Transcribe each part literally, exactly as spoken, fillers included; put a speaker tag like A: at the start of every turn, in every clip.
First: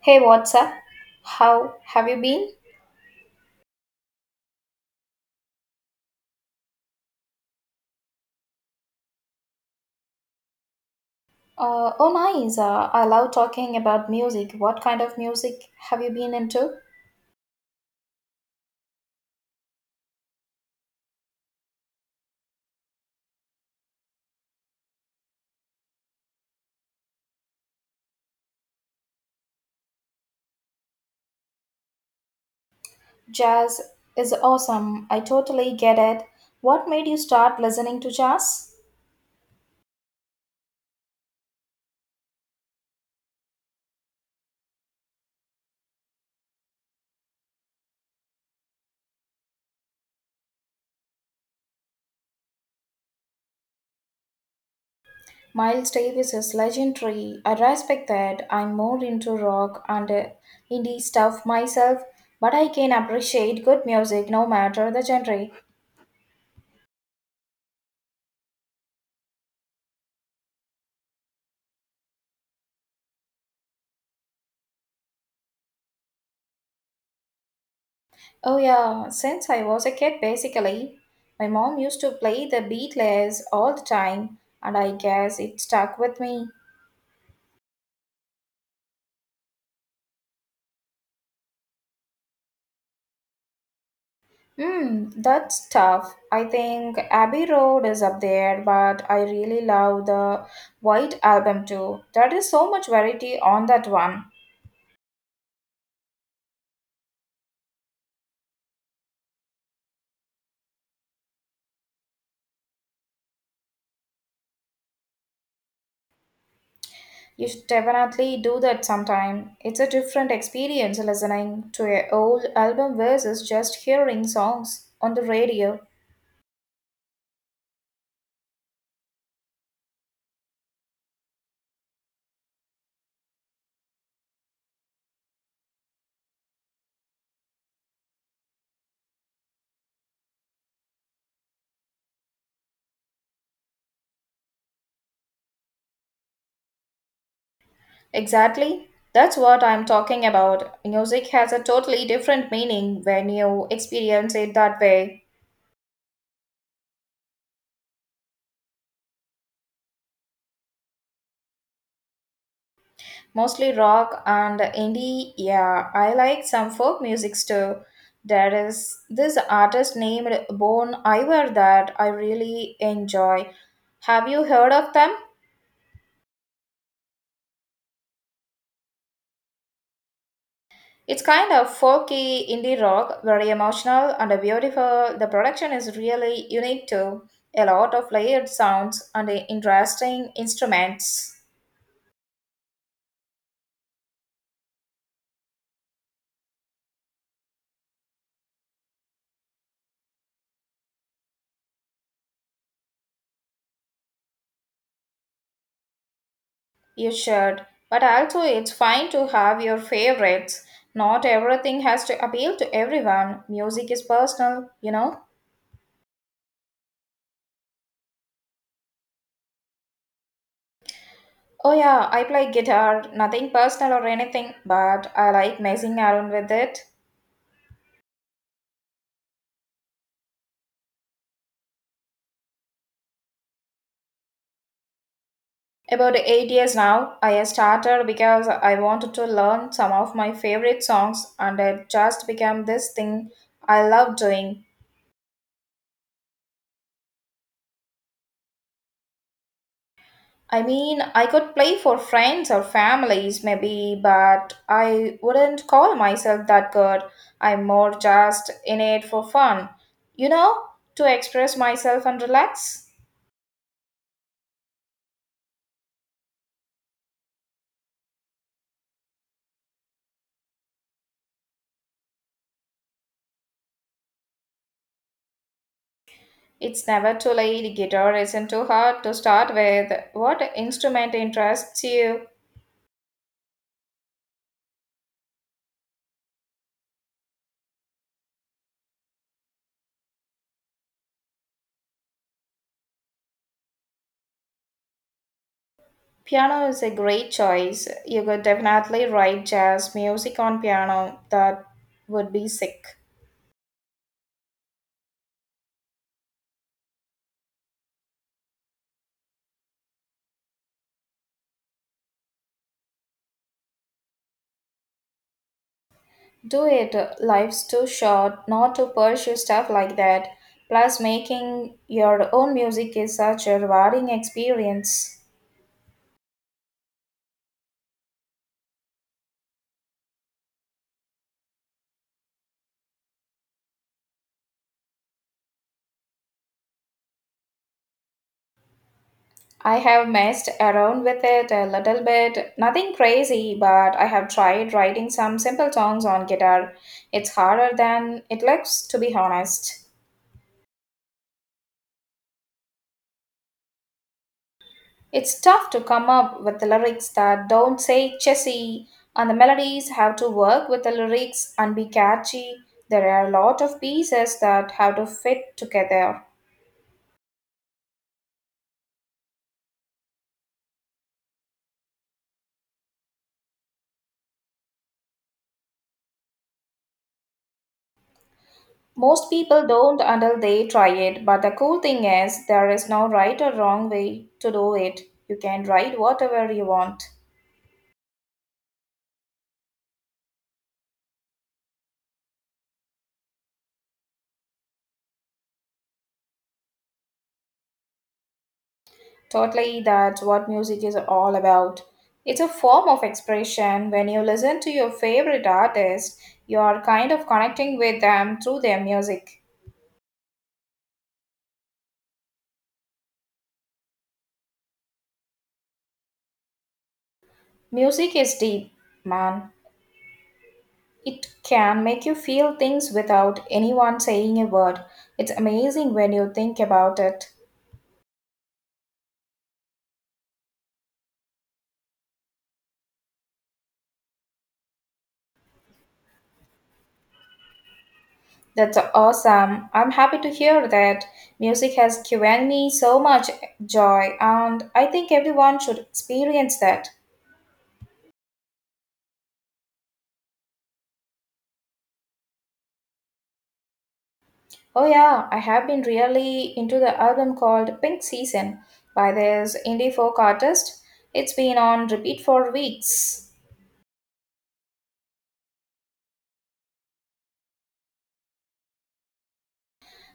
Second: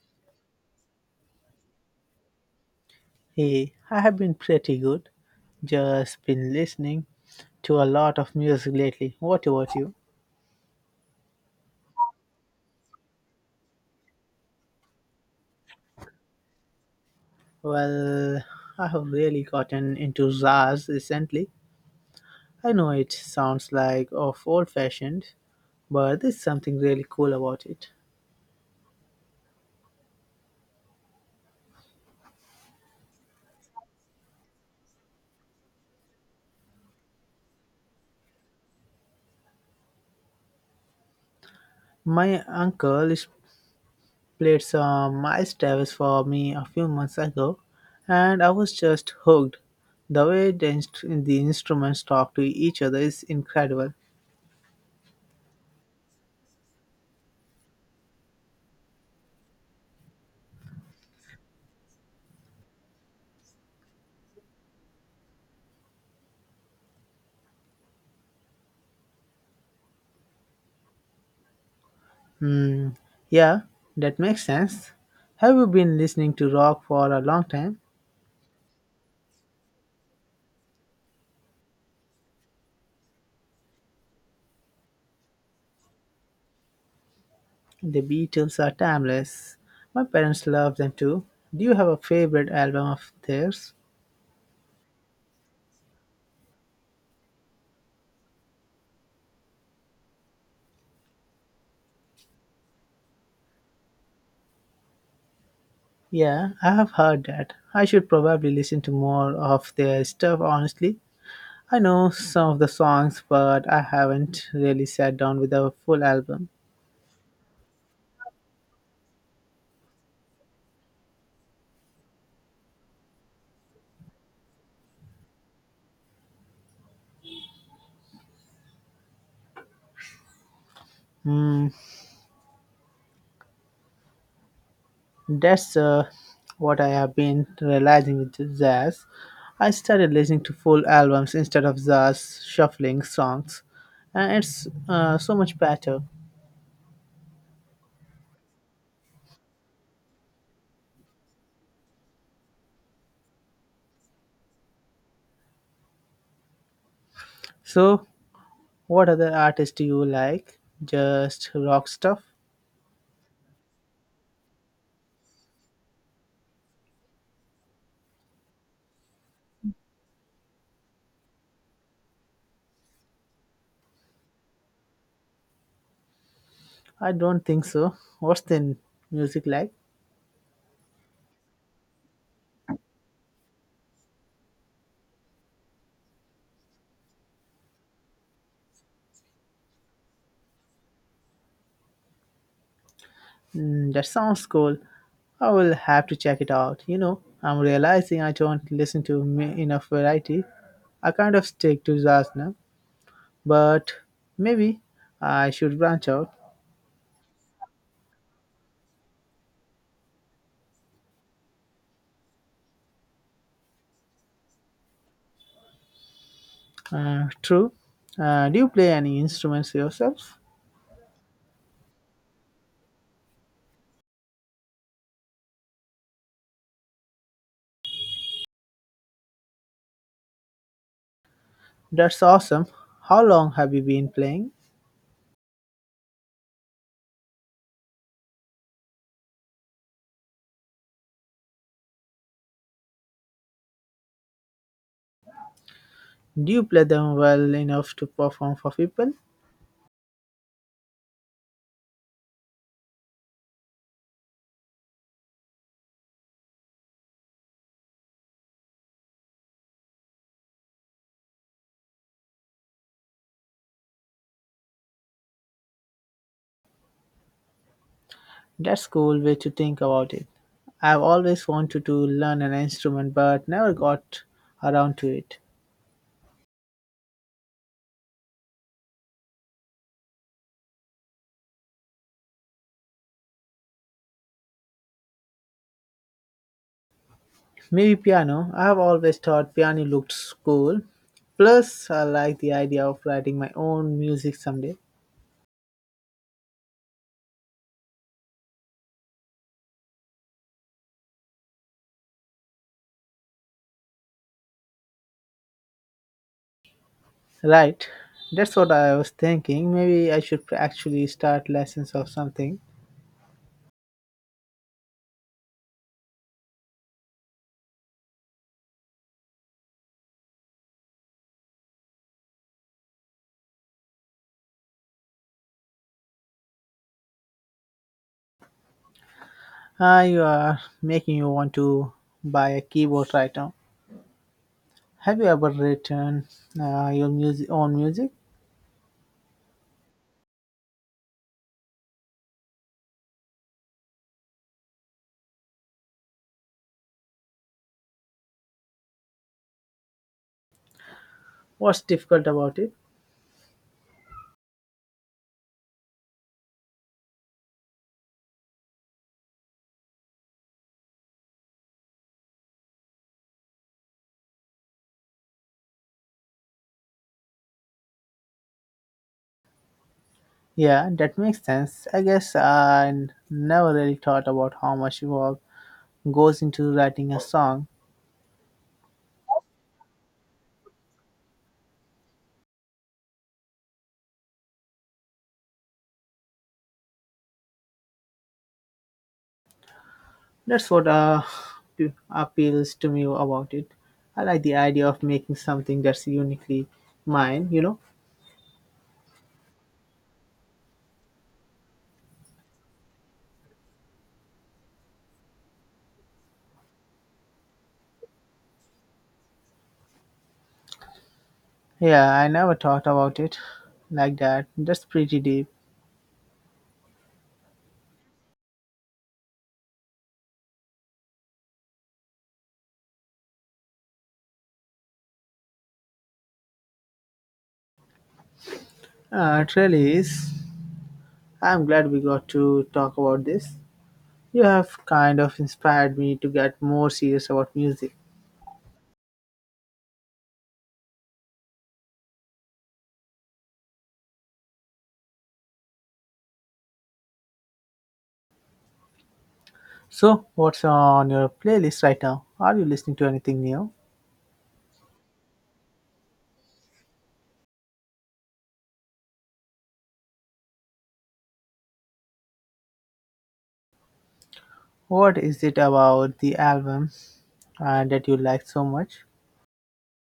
A: Hey, what's up? How have you been?
B: Hey, I have been pretty good. Just been listening to a lot of music lately. What about you?
A: Uh, oh, nice. Uh, I love talking about music. What kind of music have you been into?
B: Well, I have really gotten into jazz recently. I know it sounds like of old fashioned, but there's something really cool about it.
A: Jazz is awesome. I totally get it. What made you start listening to jazz?
B: My uncle is played some Miles Davis for me a few months ago, and I was just hooked. The way the, inst- the instruments talk to each other is incredible.
A: Miles Davis is legendary. I respect that. I'm more into rock and uh, indie stuff myself, but I can appreciate good music no matter the genre.
B: Hmm, yeah, that makes sense. Have you been listening to rock for a long time?
A: Oh, yeah, since I was a kid, basically. My mom used to play the Beatles all the time, and I guess it stuck with me.
B: The Beatles are timeless. My parents love them too. Do you have a favorite album of theirs?
A: Hmm, that's tough. I think Abbey Road is up there, but I really love the White Album too. There is so much variety on that one.
B: Yeah, I have heard that. I should probably listen to more of their stuff, honestly. I know some of the songs, but I haven't really sat down with a full album.
A: You should definitely do that sometime. It's a different experience listening to an old album versus just hearing songs on the radio.
B: Hmm. That's uh, what I have been realizing with jazz. I started listening to full albums instead of just shuffling songs, and it's uh, so much better.
A: Exactly. That's what I'm talking about. Music has a totally different meaning when you experience it that way.
B: So, what other artists do you like? Just rock stuff?
A: Mostly rock and indie. Yeah, I like some folk music too. There is this artist named Bon Iver that I really enjoy. Have you heard of them?
B: I don't think so. What's the music like?
A: It's kind of folky indie rock, very emotional and beautiful. The production is really unique too. A lot of layered sounds and interesting instruments.
B: Mm, that sounds cool. I will have to check it out. You know, I'm realizing I don't listen to me enough variety. I kind of stick to jazz now, but maybe I should branch out.
A: You should, but also it's fine to have your favorites. Not everything has to appeal to everyone. Music is personal, you know.
B: Uh, true. Uh, do you play any instruments yourself?
A: Oh, yeah, I play guitar, nothing personal or anything, but I like messing around with it.
B: That's awesome. How long have you been playing?
A: About eight years now, I started because I wanted to learn some of my favorite songs, and it just became this thing I love doing.
B: Do you play them well enough to perform for people?
A: I mean, I could play for friends or families maybe, but I wouldn't call myself that good. I'm more just in it for fun, you know, to express myself and relax.
B: That's cool way to think about it. I've always wanted to learn an instrument but never got around to it.
A: It's never too late. Guitar isn't too hard to start with. What instrument interests you?
B: Maybe piano. I've always thought piano looked cool. Plus, I like the idea of writing my own music someday.
A: Piano is a great choice. You could definitely write jazz music on piano. That would be sick.
B: Right. That's what I was thinking. Maybe I should actually start lessons or something.
A: Do it. Life's too short not to pursue stuff like that. Plus, making your own music is such a rewarding experience.
B: Ah, you are making you want to buy a keyboard right now. Have you ever written uh, your music own music?
A: I have messed around with it a little bit. Nothing crazy, but I have tried writing some simple songs on guitar. It's harder than it looks, to be honest.
B: What's difficult about it?
A: It's tough to come up with the lyrics that don't say chessy, and the melodies have to work with the lyrics and be catchy. There are a lot of pieces that have to fit together.
B: Yeah, that makes sense. I guess I never really thought about how much work goes into writing a song.
A: Most people don't until they try it, but the cool thing is, there is no right or wrong way to do it. You can write whatever you want.
B: That's what uh, p- appeals to me about it. I like the idea of making something that's uniquely mine, you know.
A: Totally, that's what music is all about. It's a form of expression. When you listen to your favorite artist, you are kind of connecting with them through their music.
B: Yeah, I never thought about it like that. That's pretty deep.
A: Music is deep, man. It can make you feel things without anyone saying a word. It's amazing when you think about it.
B: Uh, it really is. I'm glad we got to talk about this. You have kind of inspired me to get more serious about music.
A: That's awesome. I'm happy to hear that. Music has given me so much joy, and I think everyone should experience that.
B: So, what's on your playlist right now? Are you listening to anything new?
A: Oh yeah, I have been really into the album called Pink Season by this indie folk artist. It's been on repeat for weeks.
B: What is it about the album uh, that you like so much?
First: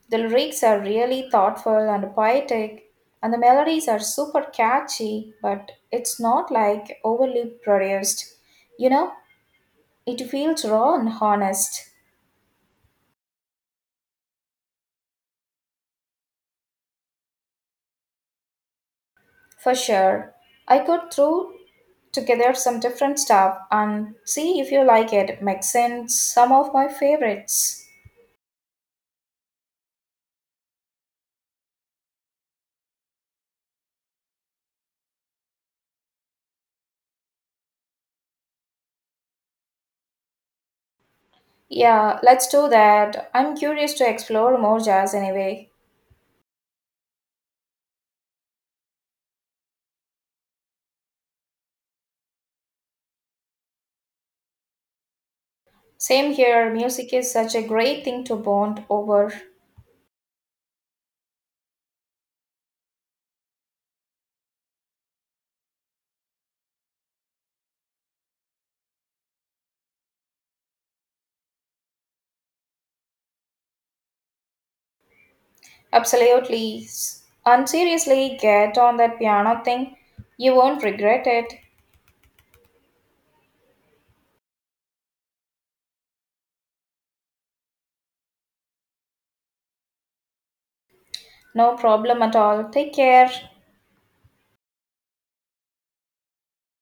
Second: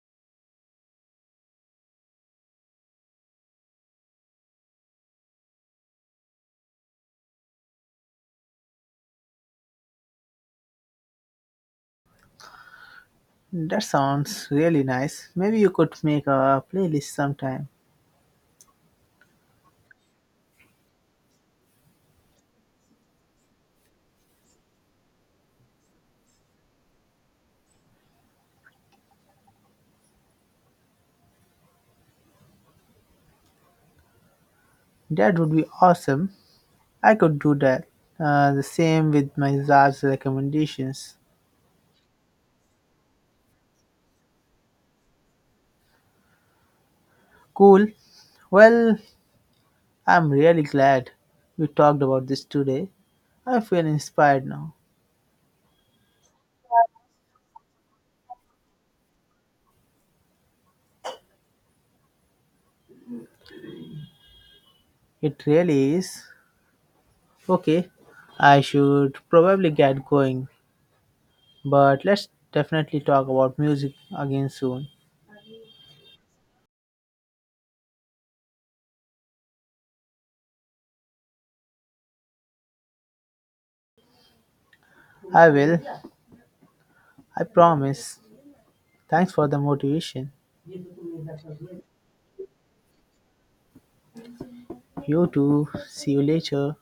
A: The lyrics are really thoughtful and poetic, and the melodies are super catchy, but it's not like overly produced. You know, it feels raw and honest,
B: That sounds really nice. Maybe you could make a playlist sometime.
A: for sure. I could throw together some different stuff and see if you like it. Makes sense some of my favorites.
B: That would be awesome. I could do that. Uh, the same with my Zars recommendations.
A: Yeah, let's do that. I'm curious to explore more jazz anyway.
B: Cool. Well, I'm really glad we talked about this today. I feel inspired now.
A: Same here, music is such a great thing to bond over.
B: It really is. Okay, I should probably get going, but let's definitely talk about music again soon.
A: Absolutely. S- And seriously, get on that piano thing. You won't regret it.
B: I will. I promise. Thanks for the motivation.
A: No problem at all. Take care.
B: You too. See you later.